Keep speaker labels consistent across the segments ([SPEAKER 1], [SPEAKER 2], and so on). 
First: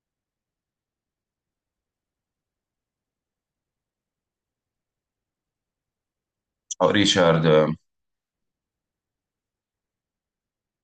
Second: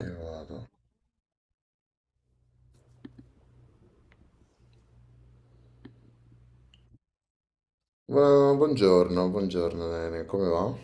[SPEAKER 1] Vado.
[SPEAKER 2] Oh, Richard,
[SPEAKER 1] Ma buongiorno, buongiorno Lene, come va?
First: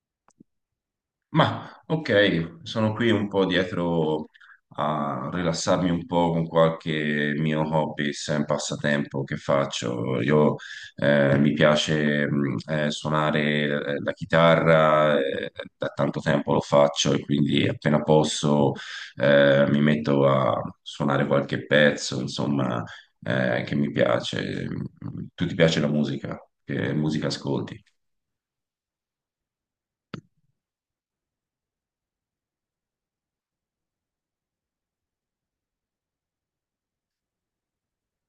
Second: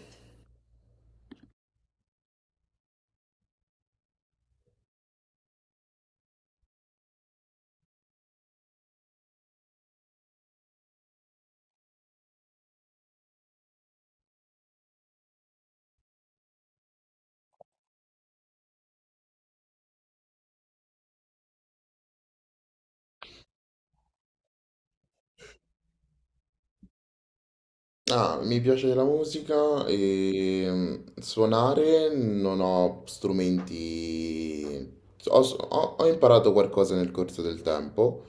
[SPEAKER 2] ma ok, sono qui un po' dietro a rilassarmi un po' con qualche mio hobby, sem passatempo che faccio. Io mi piace suonare la chitarra, da tanto tempo lo faccio e quindi appena posso mi metto a suonare qualche pezzo, insomma, che mi piace. Tu ti piace la musica? Che musica ascolti?
[SPEAKER 1] Ah, mi piace la musica e suonare non ho strumenti. Ho imparato qualcosa nel corso del tempo,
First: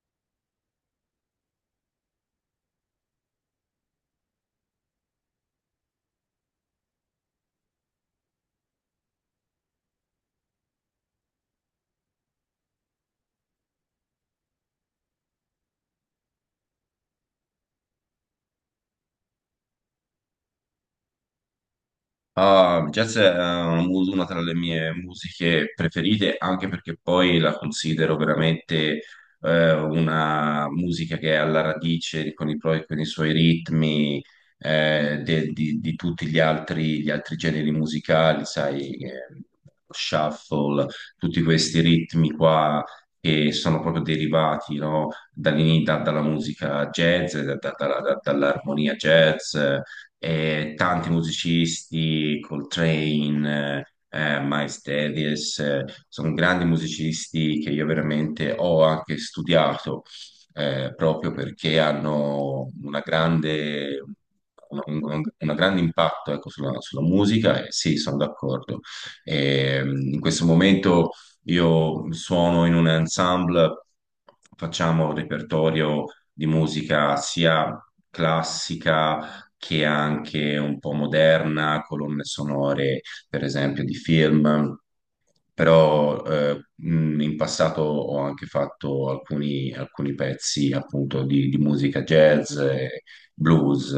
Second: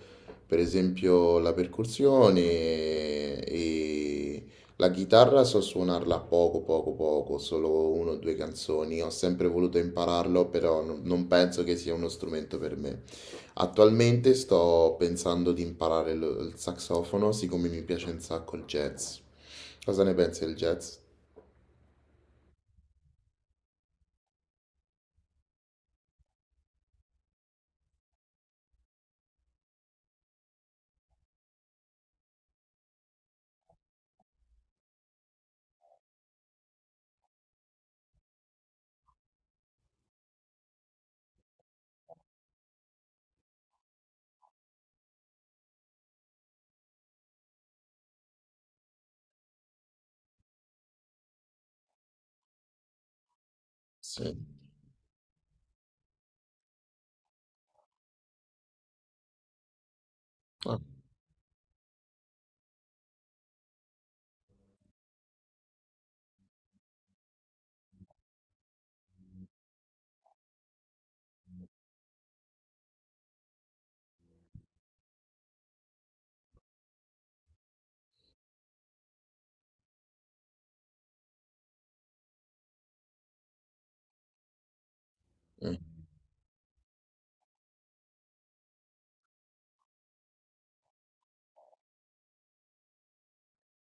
[SPEAKER 1] per esempio la percussione e la chitarra so suonarla poco, poco, poco, solo uno o due canzoni. Ho sempre voluto impararlo, però non penso che sia uno strumento per me. Attualmente sto pensando di imparare il saxofono, siccome mi piace un sacco il jazz. Cosa ne pensi del jazz?
[SPEAKER 2] Ah, jazz è una tra le mie musiche preferite, anche perché poi la considero veramente una musica che è alla radice con con i suoi ritmi di tutti gli altri generi musicali, sai, shuffle, tutti questi ritmi qua che sono proprio derivati, no, dalla musica jazz, dall'armonia jazz. Tanti musicisti, Coltrane,
[SPEAKER 1] Sì.
[SPEAKER 2] Miles Davis, sono grandi musicisti che io veramente ho anche studiato,
[SPEAKER 1] Ah,
[SPEAKER 2] proprio perché hanno una grande, un grande impatto, ecco, sulla, sulla musica, e sì, sono d'accordo. In questo momento io suono in un ensemble, facciamo un repertorio di musica sia classica, che è anche un po' moderna, colonne sonore, per esempio, di film.
[SPEAKER 1] mm.
[SPEAKER 2] Però in passato ho anche fatto alcuni, alcuni pezzi appunto di musica jazz, e blues.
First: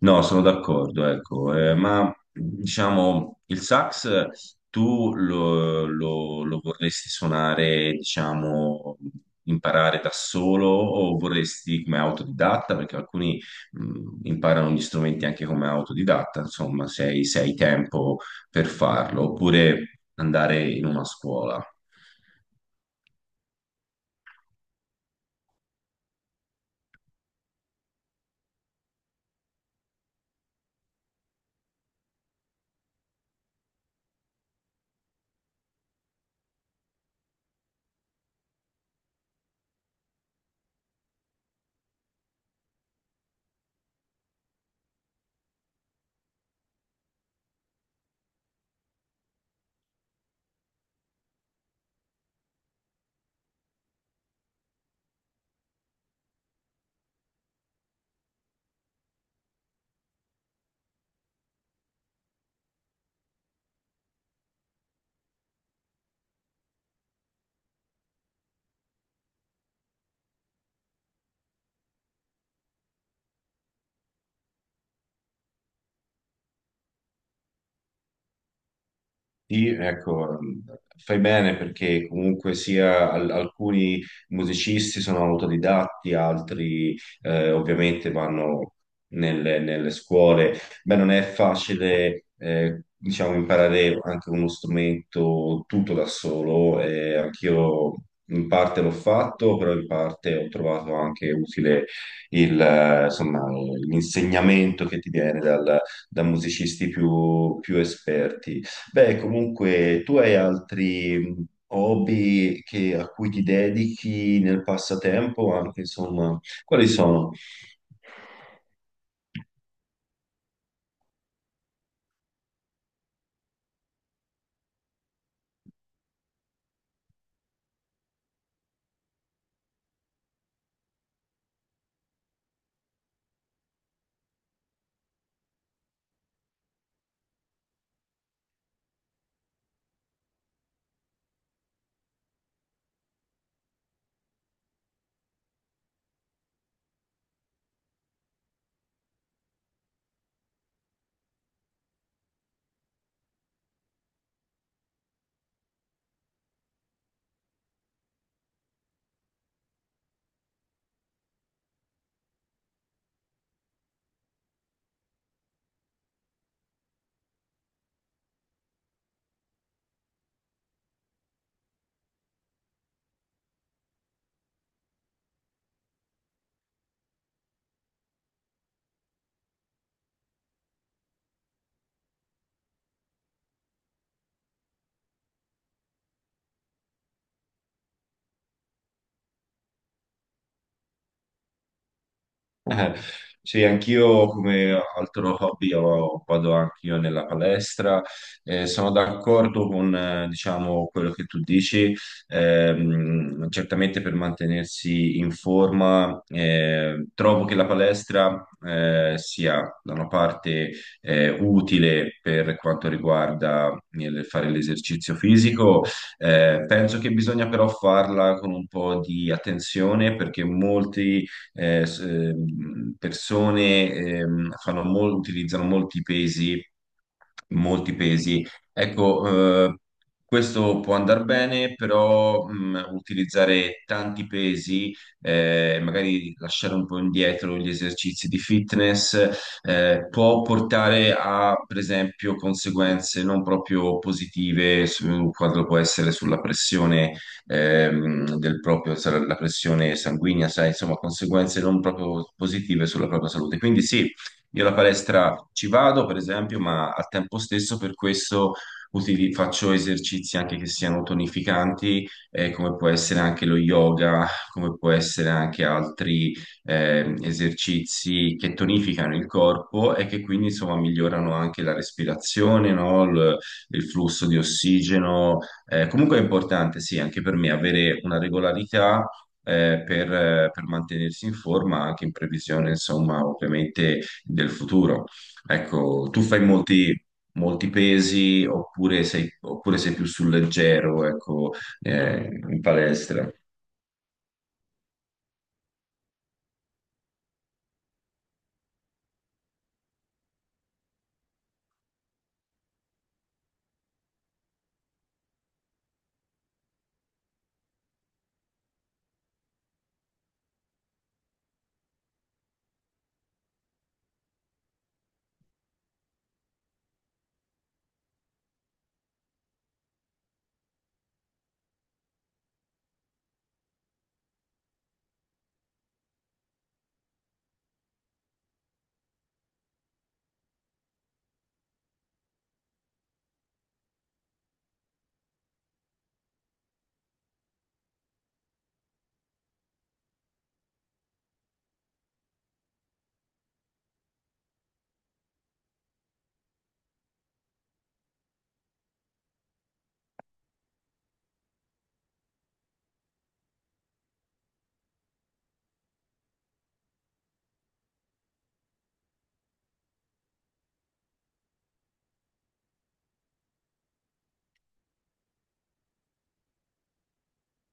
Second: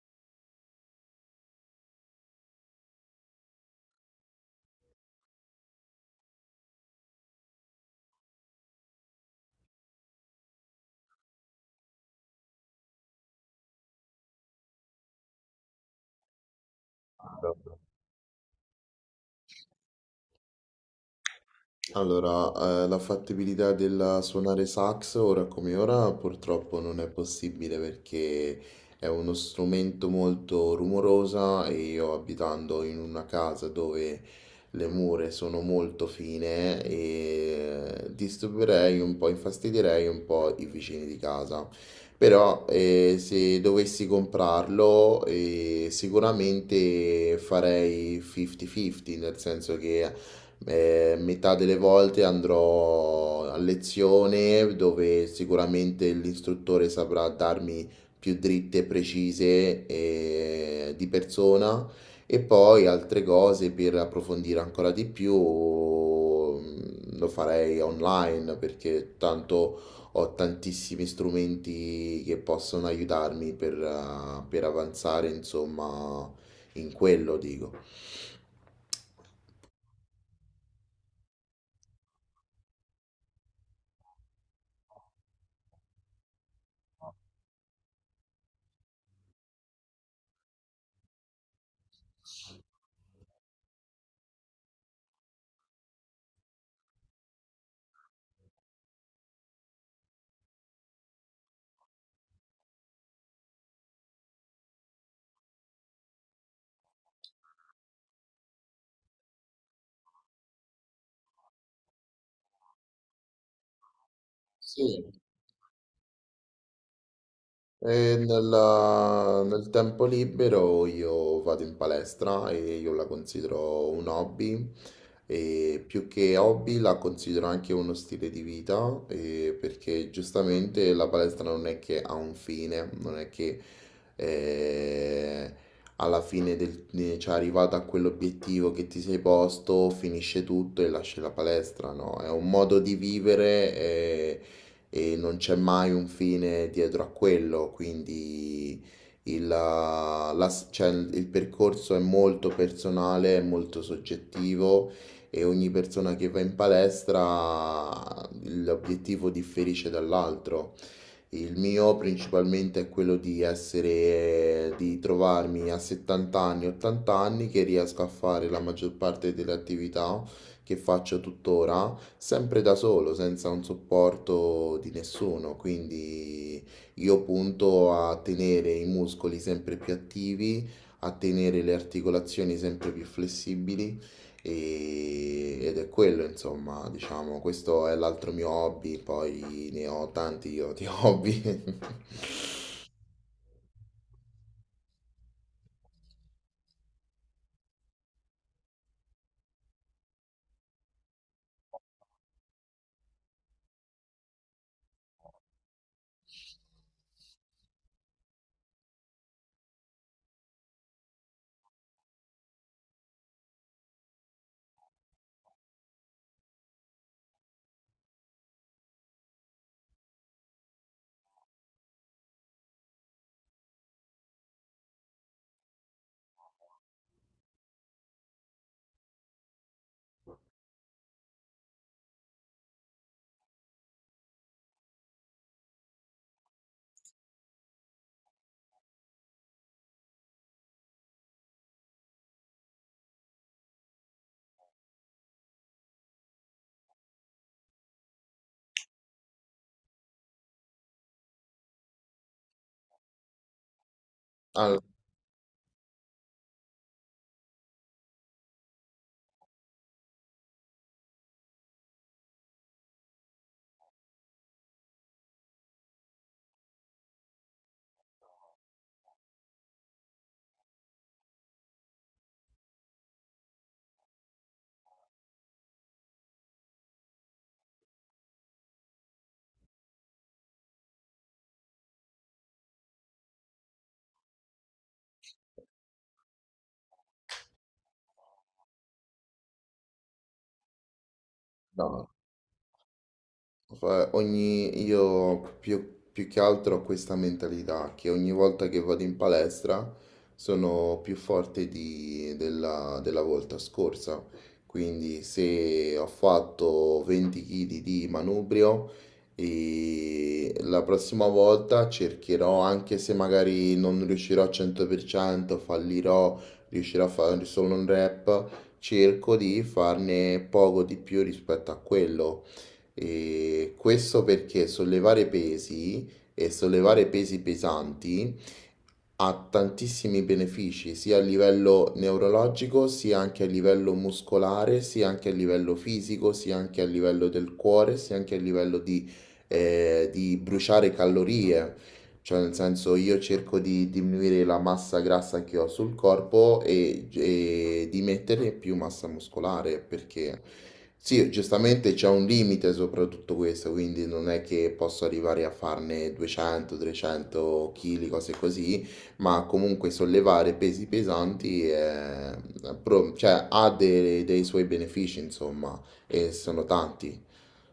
[SPEAKER 2] No, sono d'accordo, ecco, ma diciamo il sax tu lo vorresti suonare, diciamo, imparare da solo o vorresti come autodidatta? Perché alcuni imparano gli strumenti anche come autodidatta, insomma, se hai, se hai tempo per farlo, oppure andare in una scuola.
[SPEAKER 1] Allora, la fattibilità del suonare sax ora come ora purtroppo non è possibile perché è uno strumento molto rumorosa e io abitando in una casa dove le mura sono molto fine e disturberei un po', infastidirei un po' i vicini di casa. Però se dovessi comprarlo sicuramente farei 50-50, nel senso che metà delle volte andrò a lezione dove sicuramente l'istruttore saprà darmi più dritte e precise di persona e poi altre cose per approfondire ancora di più lo farei online perché tanto ho tantissimi strumenti che possono aiutarmi per avanzare, insomma, in quello dico.
[SPEAKER 2] Sì, ecco, fai bene perché comunque sia alcuni musicisti sono autodidatti, altri ovviamente vanno nelle, nelle scuole. Beh, non è facile, diciamo, imparare anche uno strumento tutto da solo. Anch'io in parte l'ho fatto, però in parte ho trovato anche utile insomma, l'insegnamento che ti viene da musicisti più esperti. Beh, comunque, tu hai altri hobby a cui ti dedichi nel
[SPEAKER 1] Sì.
[SPEAKER 2] passatempo, anche insomma, quali sono?
[SPEAKER 1] E nel tempo libero io vado in palestra e io la considero un hobby e più che hobby la considero anche uno stile di vita e perché giustamente la palestra non è che ha un fine, non è che eh, alla fine cioè arrivato a quell'obiettivo che ti sei posto, finisce tutto e lasci la palestra, no? È un modo di vivere e non c'è mai un fine dietro a quello, quindi cioè, il percorso è molto personale, è molto soggettivo e ogni persona che va in palestra l'obiettivo differisce dall'altro. Il mio principalmente è quello di essere, di trovarmi a 70 anni, 80 anni che riesco a fare la maggior parte delle attività che faccio tuttora, sempre da solo, senza un supporto di nessuno. Quindi io punto a tenere i muscoli sempre più attivi, a tenere le articolazioni sempre più flessibili ed è quello, insomma, diciamo, questo è l'altro mio hobby, poi ne ho tanti io di hobby.
[SPEAKER 2] Eh, Sì, anch'io come altro hobby vado anch'io nella palestra. Sono d'accordo con, diciamo, quello che tu dici. Certamente per mantenersi in forma, trovo che la palestra, sia da una parte, utile per quanto riguarda il fare l'esercizio fisico. Penso che bisogna però farla con un po' di attenzione perché molti persone fanno utilizzano molti pesi, molti pesi. Ecco, questo può andare bene, però utilizzare tanti pesi, magari lasciare un po' indietro gli esercizi di fitness, può portare a, per esempio, conseguenze non proprio positive su quanto può essere sulla pressione del proprio, sarà la pressione sanguigna, sai, insomma, conseguenze non proprio positive sulla propria salute. Quindi sì, io alla
[SPEAKER 1] Allora,
[SPEAKER 2] palestra ci vado, per esempio, ma al tempo stesso per questo faccio esercizi anche che siano tonificanti, come può essere anche lo yoga, come può essere anche altri esercizi che tonificano il corpo e che quindi insomma migliorano anche la respirazione, no? Il flusso di ossigeno, comunque è importante, sì, anche per me avere una regolarità per mantenersi in forma anche in previsione, insomma, ovviamente del futuro. Ecco, tu fai molti, molti pesi oppure sei più sul leggero, ecco,
[SPEAKER 1] no,
[SPEAKER 2] in palestra?
[SPEAKER 1] cioè, ogni, io più, più che altro ho questa mentalità che ogni volta che vado in palestra sono più forte della, della volta scorsa. Quindi se ho fatto 20 kg di manubrio, e la prossima volta cercherò, anche se magari non riuscirò al 100%, fallirò, riuscirò a fare solo un rep, cerco di farne poco di più rispetto a quello e questo perché sollevare pesi e sollevare pesi pesanti ha tantissimi benefici sia a livello neurologico, sia anche a livello muscolare, sia anche a livello fisico, sia anche a livello del cuore, sia anche a livello di bruciare calorie. Cioè, nel senso, io cerco di diminuire la massa grassa che ho sul corpo e di mettere più massa muscolare, perché sì, giustamente c'è un limite soprattutto questo, quindi non è che posso arrivare a farne 200, 300 kg, cose così, ma comunque sollevare pesi pesanti è- pro- cioè, ha dei, dei suoi benefici, insomma, e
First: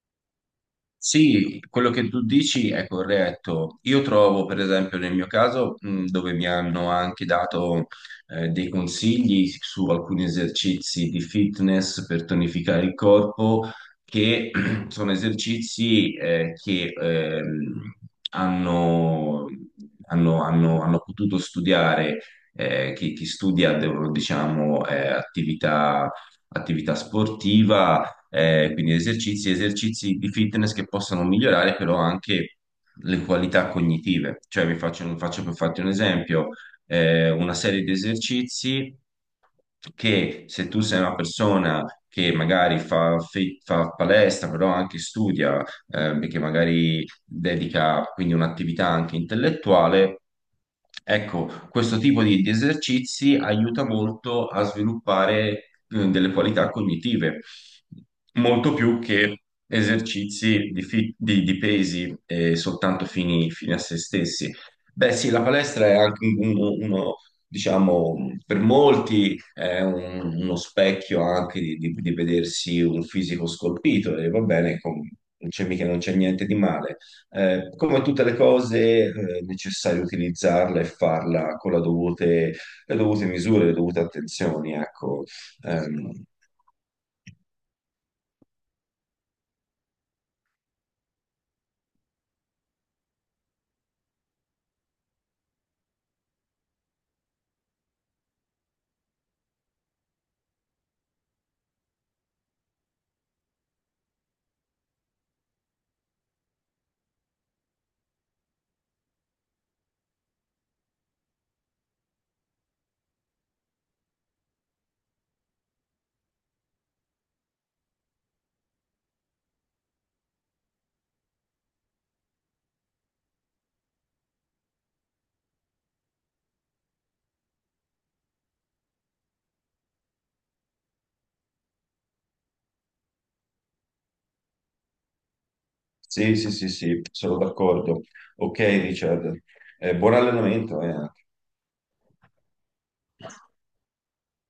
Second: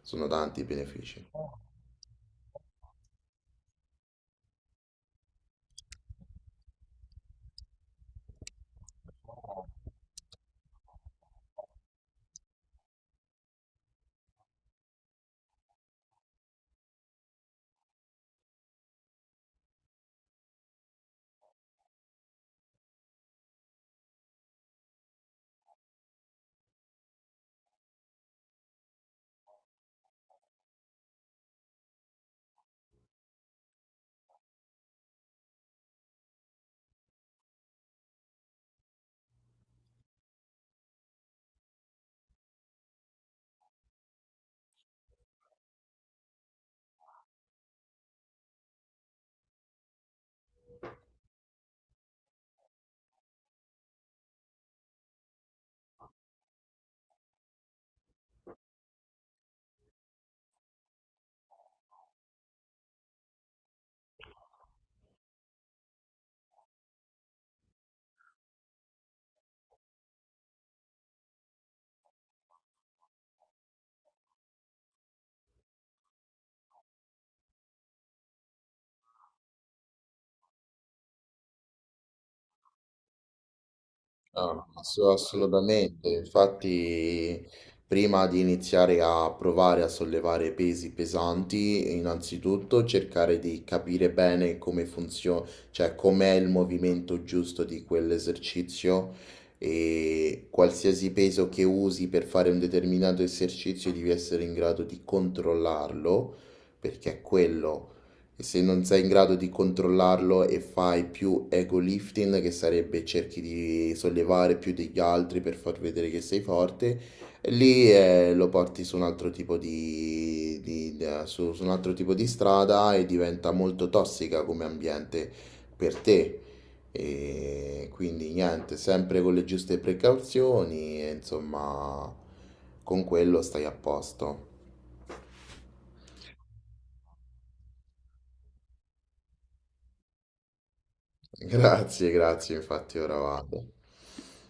[SPEAKER 1] sono tanti i benefici.
[SPEAKER 2] Sì, quello che tu dici è corretto. Io trovo, per esempio, nel mio caso, dove mi hanno anche dato dei consigli su alcuni esercizi di fitness per tonificare il corpo, che sono esercizi che hanno, hanno potuto studiare, chi, chi studia, diciamo, attività attività sportiva quindi esercizi, esercizi di fitness che possano migliorare però anche le qualità cognitive. Cioè, vi faccio, faccio per farti un esempio, una serie di esercizi che se tu sei una persona che magari fa, fa palestra, però anche studia, che magari dedica quindi un'attività anche intellettuale, ecco, questo tipo di esercizi aiuta molto a sviluppare delle qualità cognitive, molto più che esercizi di pesi soltanto fini, fini a se stessi. Beh, sì, la palestra è anche uno, uno, diciamo, per molti è uno specchio anche di vedersi un fisico scolpito e va bene, non c'è mica non c'è niente di male. Come tutte le cose, è necessario utilizzarla e farla con la dovute, le dovute misure, le dovute
[SPEAKER 1] Ah,
[SPEAKER 2] attenzioni, ecco.
[SPEAKER 1] assolutamente,
[SPEAKER 2] Ehm,
[SPEAKER 1] infatti prima di iniziare a provare a sollevare pesi pesanti, innanzitutto cercare di capire bene come funziona, cioè com'è il movimento giusto di quell'esercizio e qualsiasi peso che usi per fare un determinato esercizio devi essere in grado di controllarlo, perché è quello. E se non sei in grado di controllarlo e fai più ego lifting, che sarebbe cerchi di sollevare più degli altri per far vedere che sei forte, lì lo porti su un altro tipo di, su un altro tipo di strada e diventa molto tossica come ambiente per te. E quindi niente, sempre con le giuste precauzioni, e insomma, con quello stai a posto.
[SPEAKER 2] sì, sì, sì, sì, sono d'accordo. Ok, Richard, eh, buon allenamento, eh.
[SPEAKER 1] Grazie, grazie, infatti ora vado.